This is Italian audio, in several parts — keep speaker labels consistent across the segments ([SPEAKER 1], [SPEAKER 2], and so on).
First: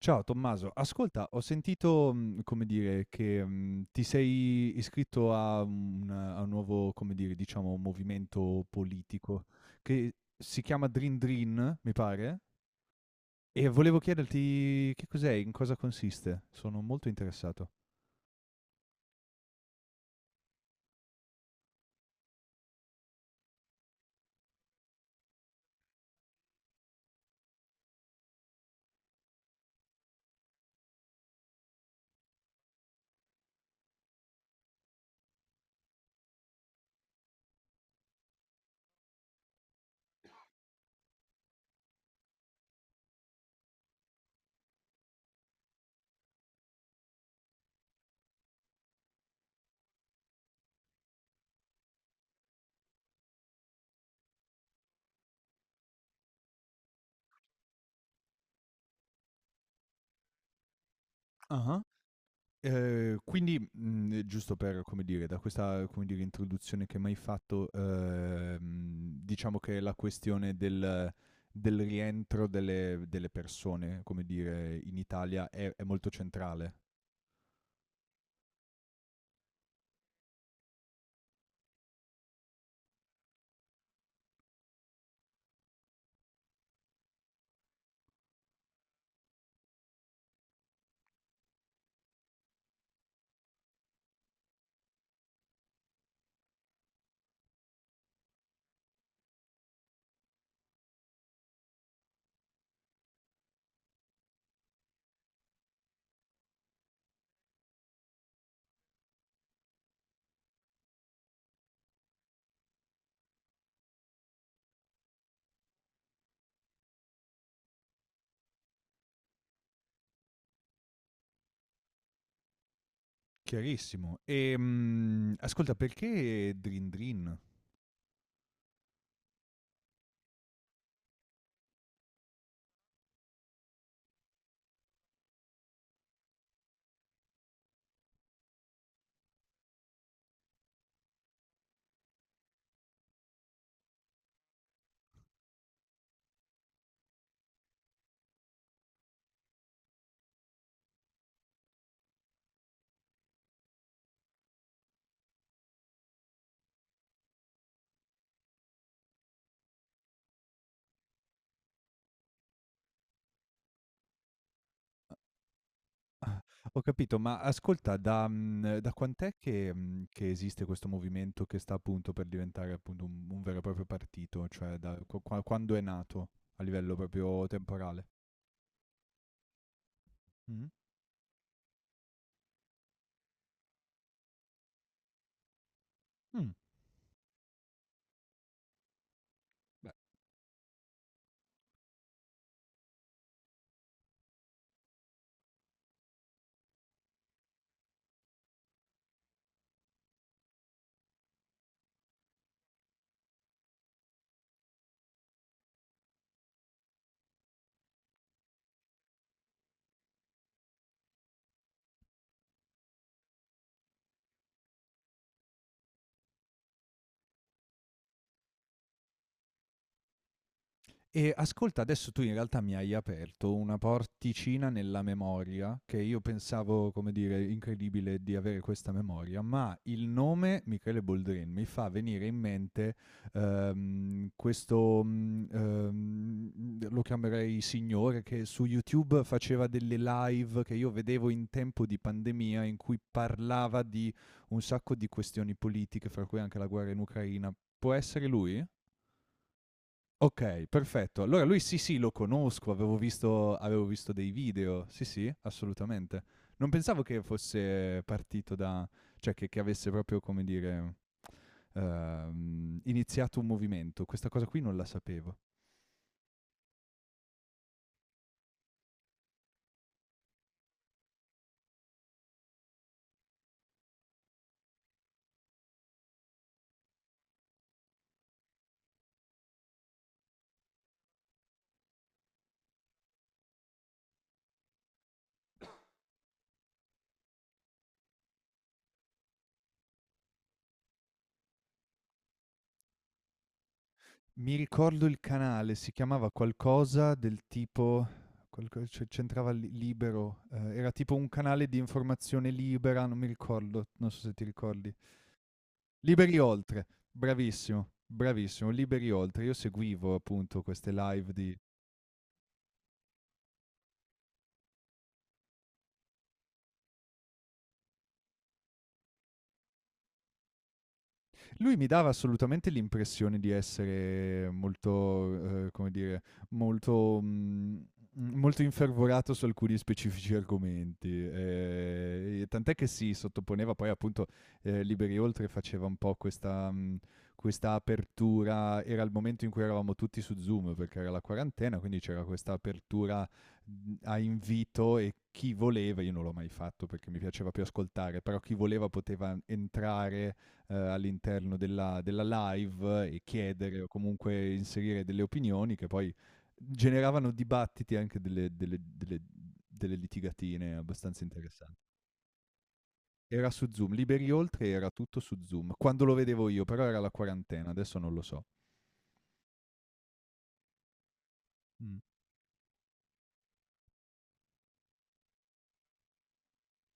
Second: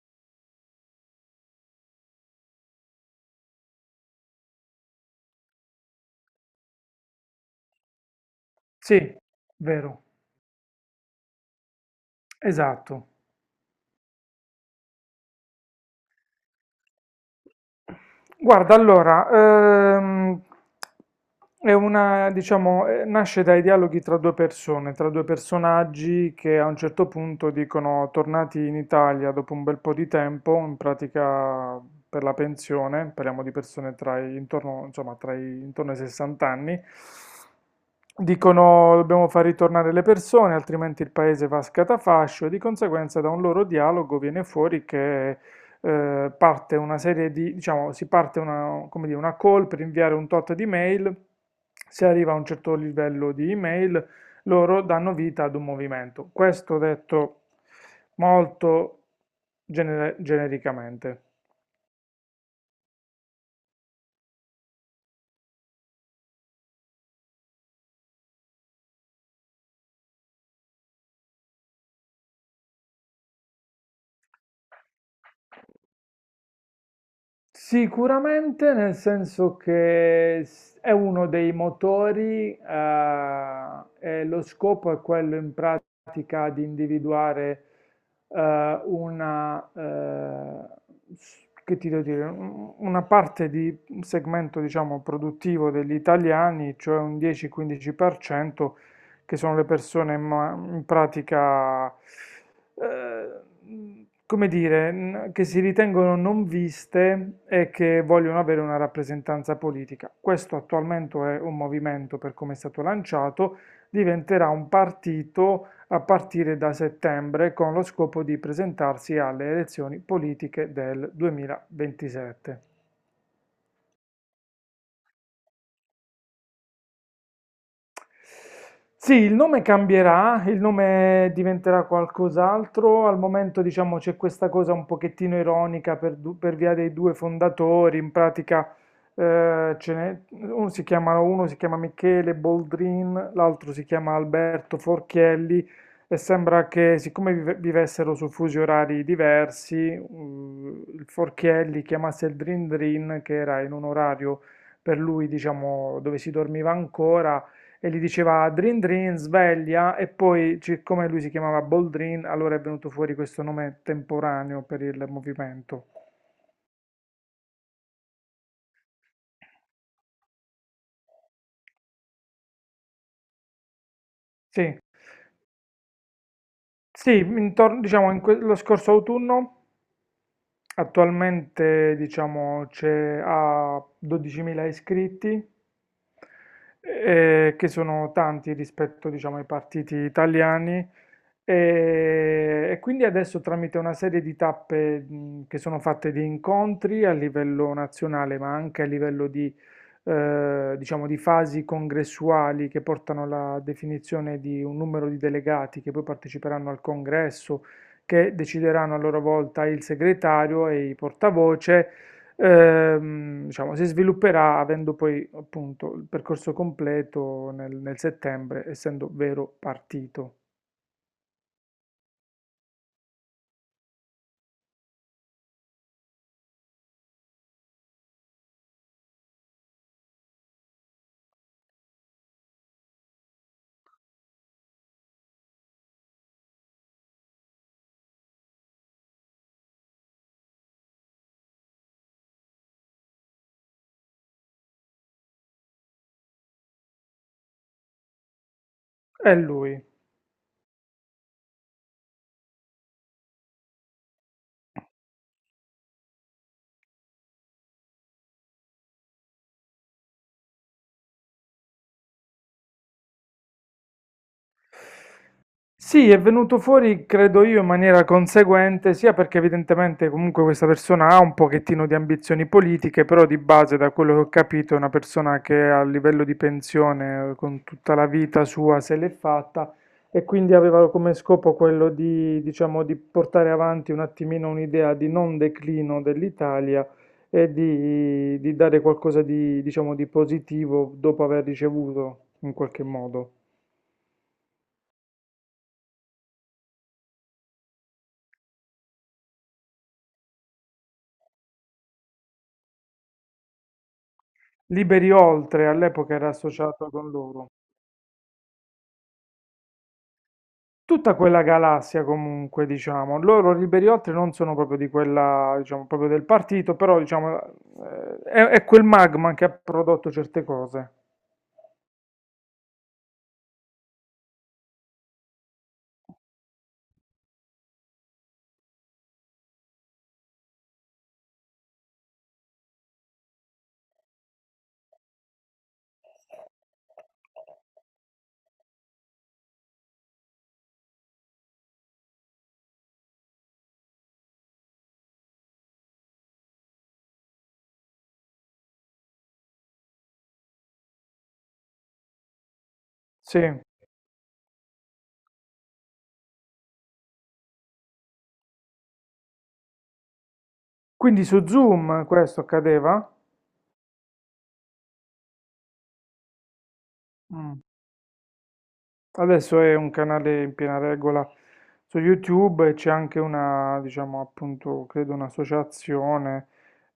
[SPEAKER 1] Ciao Tommaso, ascolta, ho sentito, come dire, che ti sei iscritto a un nuovo, come dire, diciamo, movimento
[SPEAKER 2] Sì,
[SPEAKER 1] politico
[SPEAKER 2] vero,
[SPEAKER 1] che si chiama Dream Dream, mi pare,
[SPEAKER 2] esatto.
[SPEAKER 1] e volevo chiederti che cos'è, in cosa consiste. Sono molto interessato.
[SPEAKER 2] Guarda, allora, ehm, diciamo, nasce dai dialoghi tra due persone, tra due personaggi che a un certo punto dicono, tornati in Italia dopo un bel po' di tempo, in pratica per la pensione, parliamo di persone tra i, intorno, insomma, tra i, intorno ai 60 anni, dicono dobbiamo far ritornare le persone, altrimenti il paese va a scatafascio e di conseguenza da un loro dialogo viene fuori che parte una serie di, diciamo, si parte una, come dire, una call per inviare un tot di mail, si arriva a un certo livello di email, loro danno vita ad un movimento. Questo detto molto genericamente.
[SPEAKER 1] Ah. Quindi, giusto per, come dire, da questa, come dire, introduzione che m'hai fatto, diciamo che la questione del rientro delle persone, come dire, in Italia è molto centrale.
[SPEAKER 2] Sicuramente, nel senso che è uno dei motori, e lo scopo è quello in pratica di individuare eh, una, eh, che ti devo dire, una parte di un segmento, diciamo, produttivo degli italiani, cioè un 10-15% che sono le persone in pratica eh, come dire, che si ritengono non viste e che vogliono avere una rappresentanza politica. Questo attualmente è un movimento per come è stato lanciato, diventerà un partito a partire da settembre con lo scopo di presentarsi alle elezioni politiche del 2027.
[SPEAKER 1] Chiarissimo. Ascolta, perché Drin Drin?
[SPEAKER 2] Sì, il nome cambierà, il nome diventerà qualcos'altro. Al momento, diciamo, c'è questa cosa un pochettino ironica per via dei due fondatori. In pratica, uno si chiama Michele Boldrin, l'altro si chiama Alberto Forchielli. E sembra che, siccome vivessero su fusi orari diversi, il Forchielli chiamasse il Drin Drin, che era in un orario per lui, diciamo, dove si dormiva ancora e gli diceva Drin Drin, sveglia, e poi, siccome lui si chiamava Boldrin, allora è venuto fuori questo nome temporaneo per il movimento.
[SPEAKER 1] Ho capito, ma ascolta, da quant'è che che esiste questo movimento che sta appunto per diventare appunto un vero e proprio partito?
[SPEAKER 2] Sì,
[SPEAKER 1] Cioè da qu qua quando è nato a livello
[SPEAKER 2] sì,
[SPEAKER 1] proprio
[SPEAKER 2] intorno,
[SPEAKER 1] temporale?
[SPEAKER 2] diciamo lo scorso autunno.
[SPEAKER 1] Mh-mh.
[SPEAKER 2] Attualmente, diciamo, c'è ha 12.000 iscritti,
[SPEAKER 1] Mh.
[SPEAKER 2] che sono tanti rispetto, diciamo, ai partiti italiani. E quindi adesso tramite una serie di tappe, che sono fatte di incontri a livello nazionale, ma anche a livello di, diciamo, di fasi congressuali che portano alla definizione di un numero di delegati che poi parteciperanno al congresso che decideranno a loro volta il segretario e i portavoce. Diciamo, si svilupperà avendo poi appunto il percorso completo nel settembre, essendo vero partito.
[SPEAKER 1] E ascolta, adesso tu in realtà mi hai aperto una porticina nella memoria che io pensavo, come dire, incredibile di avere questa memoria, ma il nome Michele Boldrin mi fa venire in mente questo, lo chiamerei signore, che su YouTube faceva delle live che io vedevo in tempo di pandemia in cui parlava di un sacco di questioni politiche, fra cui anche la guerra in Ucraina. Può essere lui?
[SPEAKER 2] È lui.
[SPEAKER 1] Okay, perfetto. Allora lui sì, sì, lo conosco, avevo visto dei video. Sì, sì, assolutamente. Non pensavo che fosse partito da cioè che avesse proprio, come dire, iniziato un movimento. Questa cosa qui non la sapevo.
[SPEAKER 2] Sì, è venuto fuori, credo io, in maniera conseguente, sia perché evidentemente comunque questa persona ha un pochettino di ambizioni politiche, però di base, da quello che ho capito, è una persona che a livello di pensione, con tutta la vita sua, se l'è fatta e quindi aveva come scopo quello di, diciamo, di portare avanti un attimino un'idea di non declino dell'Italia e di, dare qualcosa di, diciamo, di positivo dopo aver ricevuto, in qualche modo.
[SPEAKER 1] Mi ricordo il canale, si chiamava qualcosa del tipo qualco c'e c'entrava Li Libero, era tipo un canale di informazione libera, non mi ricordo, non so se ti ricordi.
[SPEAKER 2] Liberi Oltre all'epoca era
[SPEAKER 1] Liberi Oltre,
[SPEAKER 2] associato con loro.
[SPEAKER 1] bravissimo, bravissimo, Liberi Oltre. Io seguivo appunto queste
[SPEAKER 2] Tutta
[SPEAKER 1] live
[SPEAKER 2] quella
[SPEAKER 1] di.
[SPEAKER 2] galassia comunque, diciamo, loro Liberi Oltre non sono proprio di quella, diciamo, proprio del partito, però diciamo è quel magma che ha prodotto certe cose.
[SPEAKER 1] Lui mi dava assolutamente l'impressione di essere molto, come dire, molto, molto infervorato su alcuni specifici argomenti. E tant'è che si sottoponeva poi appunto Liberi Oltre faceva un po' questa, questa apertura, era il momento in cui eravamo tutti su Zoom perché era la quarantena, quindi c'era questa apertura a invito e chi voleva, io non l'ho mai fatto perché mi piaceva più ascoltare, però chi voleva poteva entrare all'interno della live e
[SPEAKER 2] Sì.
[SPEAKER 1] chiedere o comunque inserire delle opinioni che poi generavano dibattiti e anche delle litigatine abbastanza
[SPEAKER 2] Quindi su
[SPEAKER 1] interessanti.
[SPEAKER 2] Zoom questo accadeva?
[SPEAKER 1] Era su Zoom, Liberi Oltre era tutto su Zoom, quando lo vedevo io, però era la
[SPEAKER 2] Mm.
[SPEAKER 1] quarantena, adesso non lo so.
[SPEAKER 2] Adesso è un canale in piena regola su
[SPEAKER 1] Mm.
[SPEAKER 2] YouTube e c'è anche una, diciamo, appunto, credo un'associazione.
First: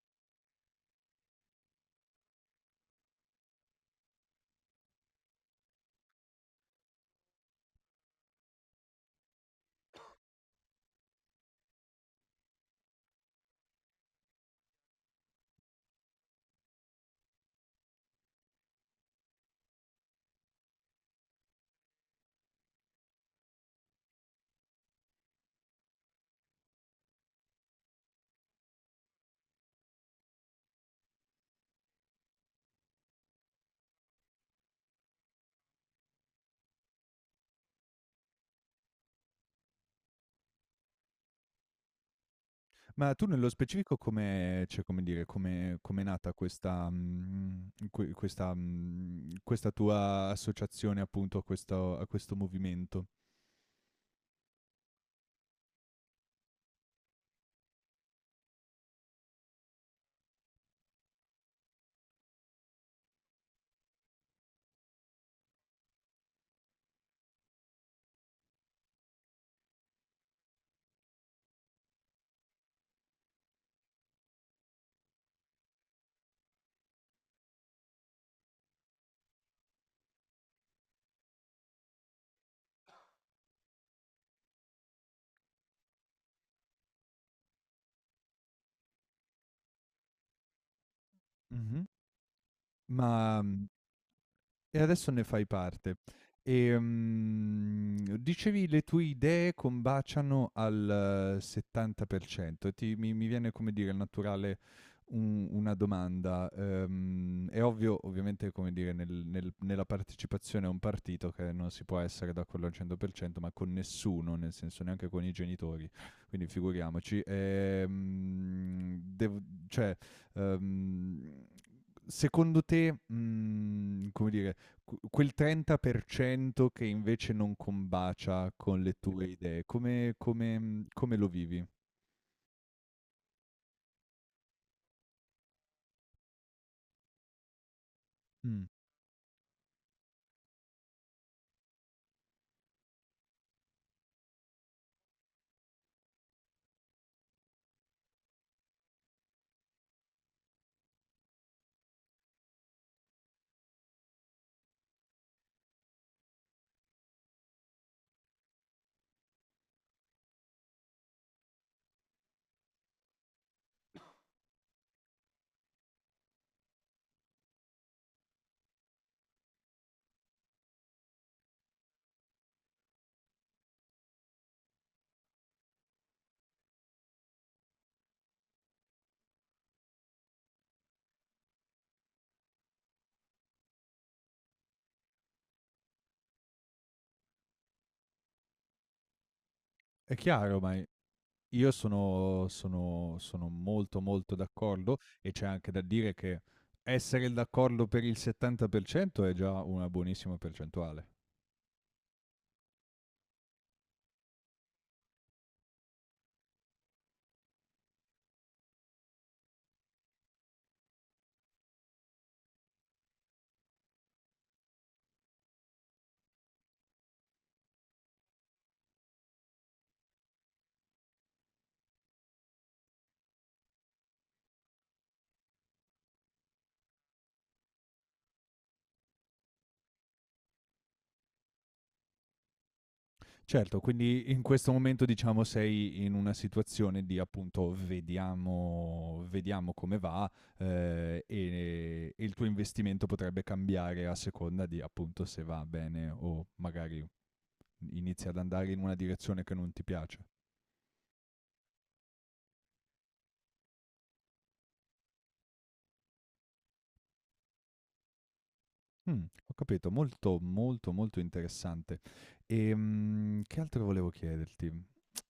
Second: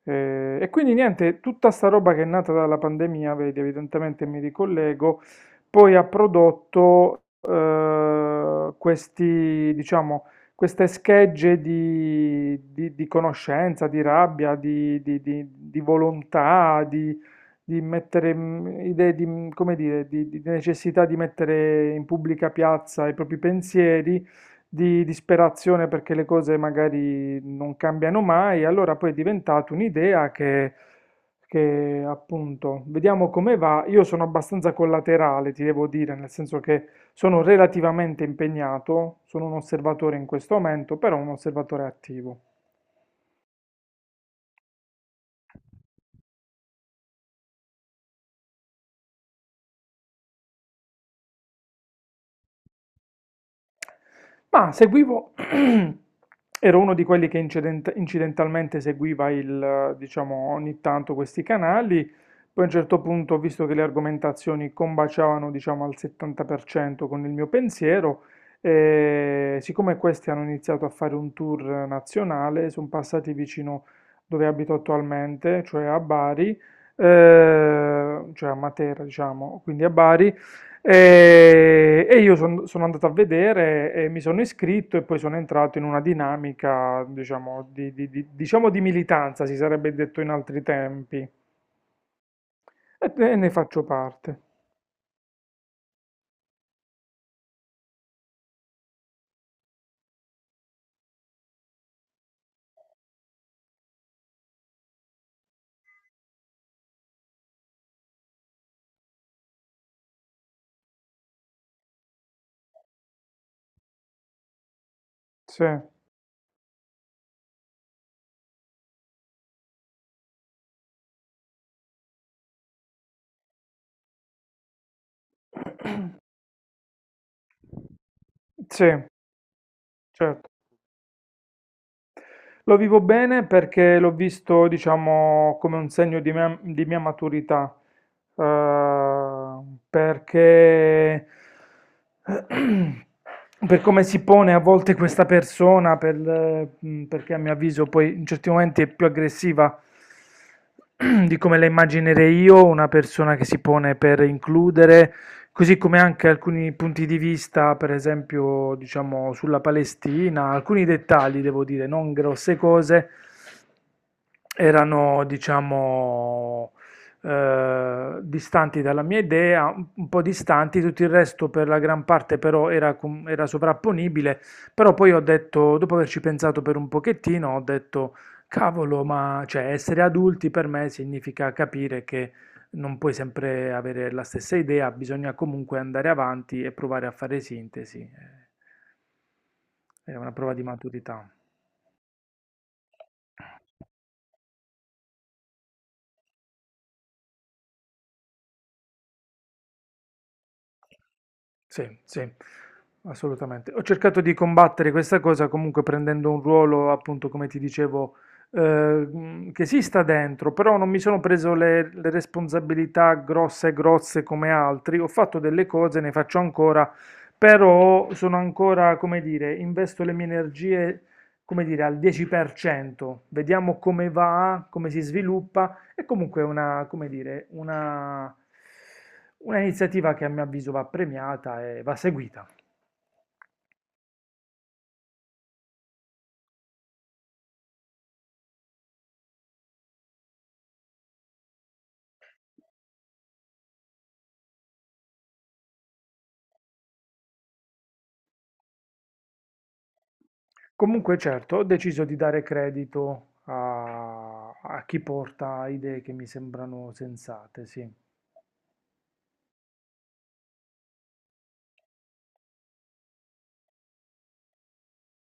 [SPEAKER 2] E quindi niente, tutta sta roba che è nata dalla pandemia, vedi, evidentemente mi ricollego, poi ha prodotto questi, diciamo, queste schegge di, di conoscenza, di rabbia, di, di volontà, di mettere idee di, come dire, di necessità di mettere in pubblica piazza i propri pensieri, di disperazione perché le cose magari non cambiano mai, allora poi è diventata un'idea che appunto vediamo come va. Io sono abbastanza collaterale, ti devo dire, nel senso che sono relativamente impegnato, sono un osservatore in questo momento, però un osservatore attivo.
[SPEAKER 1] Ma tu nello specifico come, cioè, come dire, come è nata questa, questa, questa tua associazione appunto a questo movimento?
[SPEAKER 2] Ma seguivo, ero uno di quelli che incidentalmente seguiva il, diciamo, ogni tanto questi canali, poi a un certo punto ho visto che le argomentazioni combaciavano, diciamo, al 70% con il mio pensiero e siccome questi hanno iniziato a fare un tour nazionale, sono passati vicino dove abito attualmente, cioè a Bari, cioè a Matera, diciamo, quindi a Bari, e io sono andato a vedere e mi sono iscritto e poi sono entrato in una dinamica, diciamo, di, diciamo di militanza, si sarebbe detto in altri tempi,
[SPEAKER 1] Mhm.
[SPEAKER 2] e
[SPEAKER 1] Ma
[SPEAKER 2] ne
[SPEAKER 1] mm,
[SPEAKER 2] faccio parte.
[SPEAKER 1] E adesso ne fai parte. Dicevi le tue idee combaciano al 70%. E ti mi mi viene, come dire, naturale un una domanda. È ovvio, ovviamente, come dire, nella partecipazione a un partito che non si può essere d'accordo al 100%, ma con nessuno, nel senso neanche con i
[SPEAKER 2] Sì,
[SPEAKER 1] genitori, quindi figuriamoci. Dev cioè, ehm, secondo te, come dire, quel 30% che invece non combacia con
[SPEAKER 2] sì,
[SPEAKER 1] le tue idee,
[SPEAKER 2] certo.
[SPEAKER 1] come lo vivi?
[SPEAKER 2] Lo vivo bene perché l'ho visto, diciamo, come un segno di mia maturità,
[SPEAKER 1] Mm.
[SPEAKER 2] eh, perché per come si pone a volte questa persona, per, perché a mio avviso poi in certi momenti è più aggressiva di come la immaginerei io, una persona che si pone per includere. Così come anche alcuni punti di vista, per esempio, diciamo sulla Palestina, alcuni dettagli, devo dire, non grosse cose, erano, diciamo, distanti dalla mia idea, un po' distanti, tutto il resto per la gran parte però era, era sovrapponibile, però poi ho detto, dopo averci pensato per un pochettino, ho detto, cavolo, ma cioè, essere adulti per me significa capire che non puoi sempre avere la stessa idea, bisogna comunque andare avanti e provare a fare sintesi. È
[SPEAKER 1] È
[SPEAKER 2] una prova
[SPEAKER 1] chiaro,
[SPEAKER 2] di
[SPEAKER 1] ma
[SPEAKER 2] maturità.
[SPEAKER 1] io sono molto molto d'accordo e c'è anche da dire che essere d'accordo per il 70% è già una buonissima percentuale.
[SPEAKER 2] Sì, sì, assolutamente. Ho cercato di combattere questa cosa comunque prendendo un ruolo, appunto, come ti dicevo, che si sta dentro, però non mi sono preso le responsabilità grosse e grosse come altri. Ho fatto delle cose, ne faccio ancora, però sono ancora, come dire, investo le mie energie, come dire, al 10%. Vediamo come va, come si sviluppa. È comunque una, come dire, una iniziativa che a mio avviso va premiata e va seguita.
[SPEAKER 1] Certo, quindi in questo momento diciamo sei in una situazione di appunto vediamo, vediamo come va, e il tuo investimento potrebbe cambiare a seconda di appunto se va bene o magari inizia ad andare in una direzione che non ti piace.
[SPEAKER 2] Comunque, certo, ho deciso di dare credito a, a chi porta idee che mi sembrano sensate, sì.
[SPEAKER 1] Mh, ho capito, molto, molto, molto interessante. Che altro volevo chiederti?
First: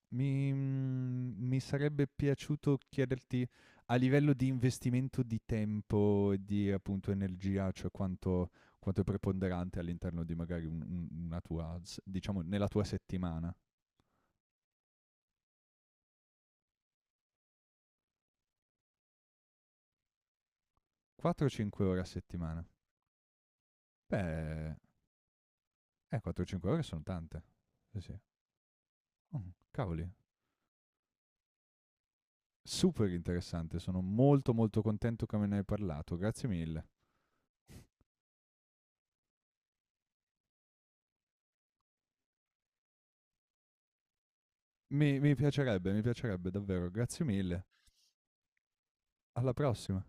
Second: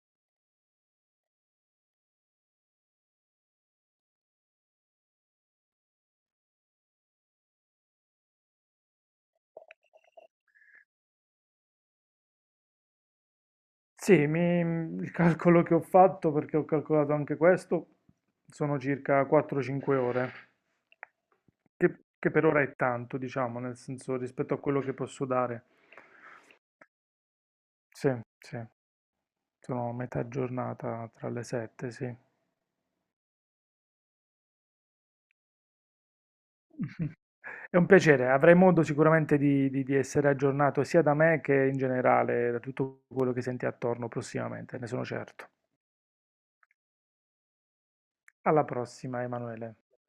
[SPEAKER 1] Mi sarebbe piaciuto chiederti a livello di investimento di tempo e di, appunto, energia, cioè quanto è preponderante all'interno di magari un una tua s diciamo nella tua settimana.
[SPEAKER 2] Sì, il calcolo che ho fatto, perché ho calcolato anche questo, sono circa 4-5 ore,
[SPEAKER 1] 4 o 5 ore a
[SPEAKER 2] che per ora
[SPEAKER 1] settimana?
[SPEAKER 2] è tanto, diciamo, nel senso rispetto a
[SPEAKER 1] Beh,
[SPEAKER 2] quello che posso dare.
[SPEAKER 1] 4 o 5 ore son tante. Sì,
[SPEAKER 2] Sì,
[SPEAKER 1] sì.
[SPEAKER 2] sì.
[SPEAKER 1] Mh,
[SPEAKER 2] Sono a
[SPEAKER 1] cavoli,
[SPEAKER 2] metà giornata tra le sette, sì.
[SPEAKER 1] super interessante. Sono molto, molto contento che me ne hai parlato. Grazie mille.
[SPEAKER 2] È un piacere, avrai modo sicuramente di, di essere aggiornato sia da me che in generale da tutto quello che senti attorno prossimamente, ne sono
[SPEAKER 1] Mi
[SPEAKER 2] certo.
[SPEAKER 1] piacerebbe, mi piacerebbe davvero. Grazie mille.
[SPEAKER 2] Alla prossima,
[SPEAKER 1] Alla
[SPEAKER 2] Emanuele.
[SPEAKER 1] prossima.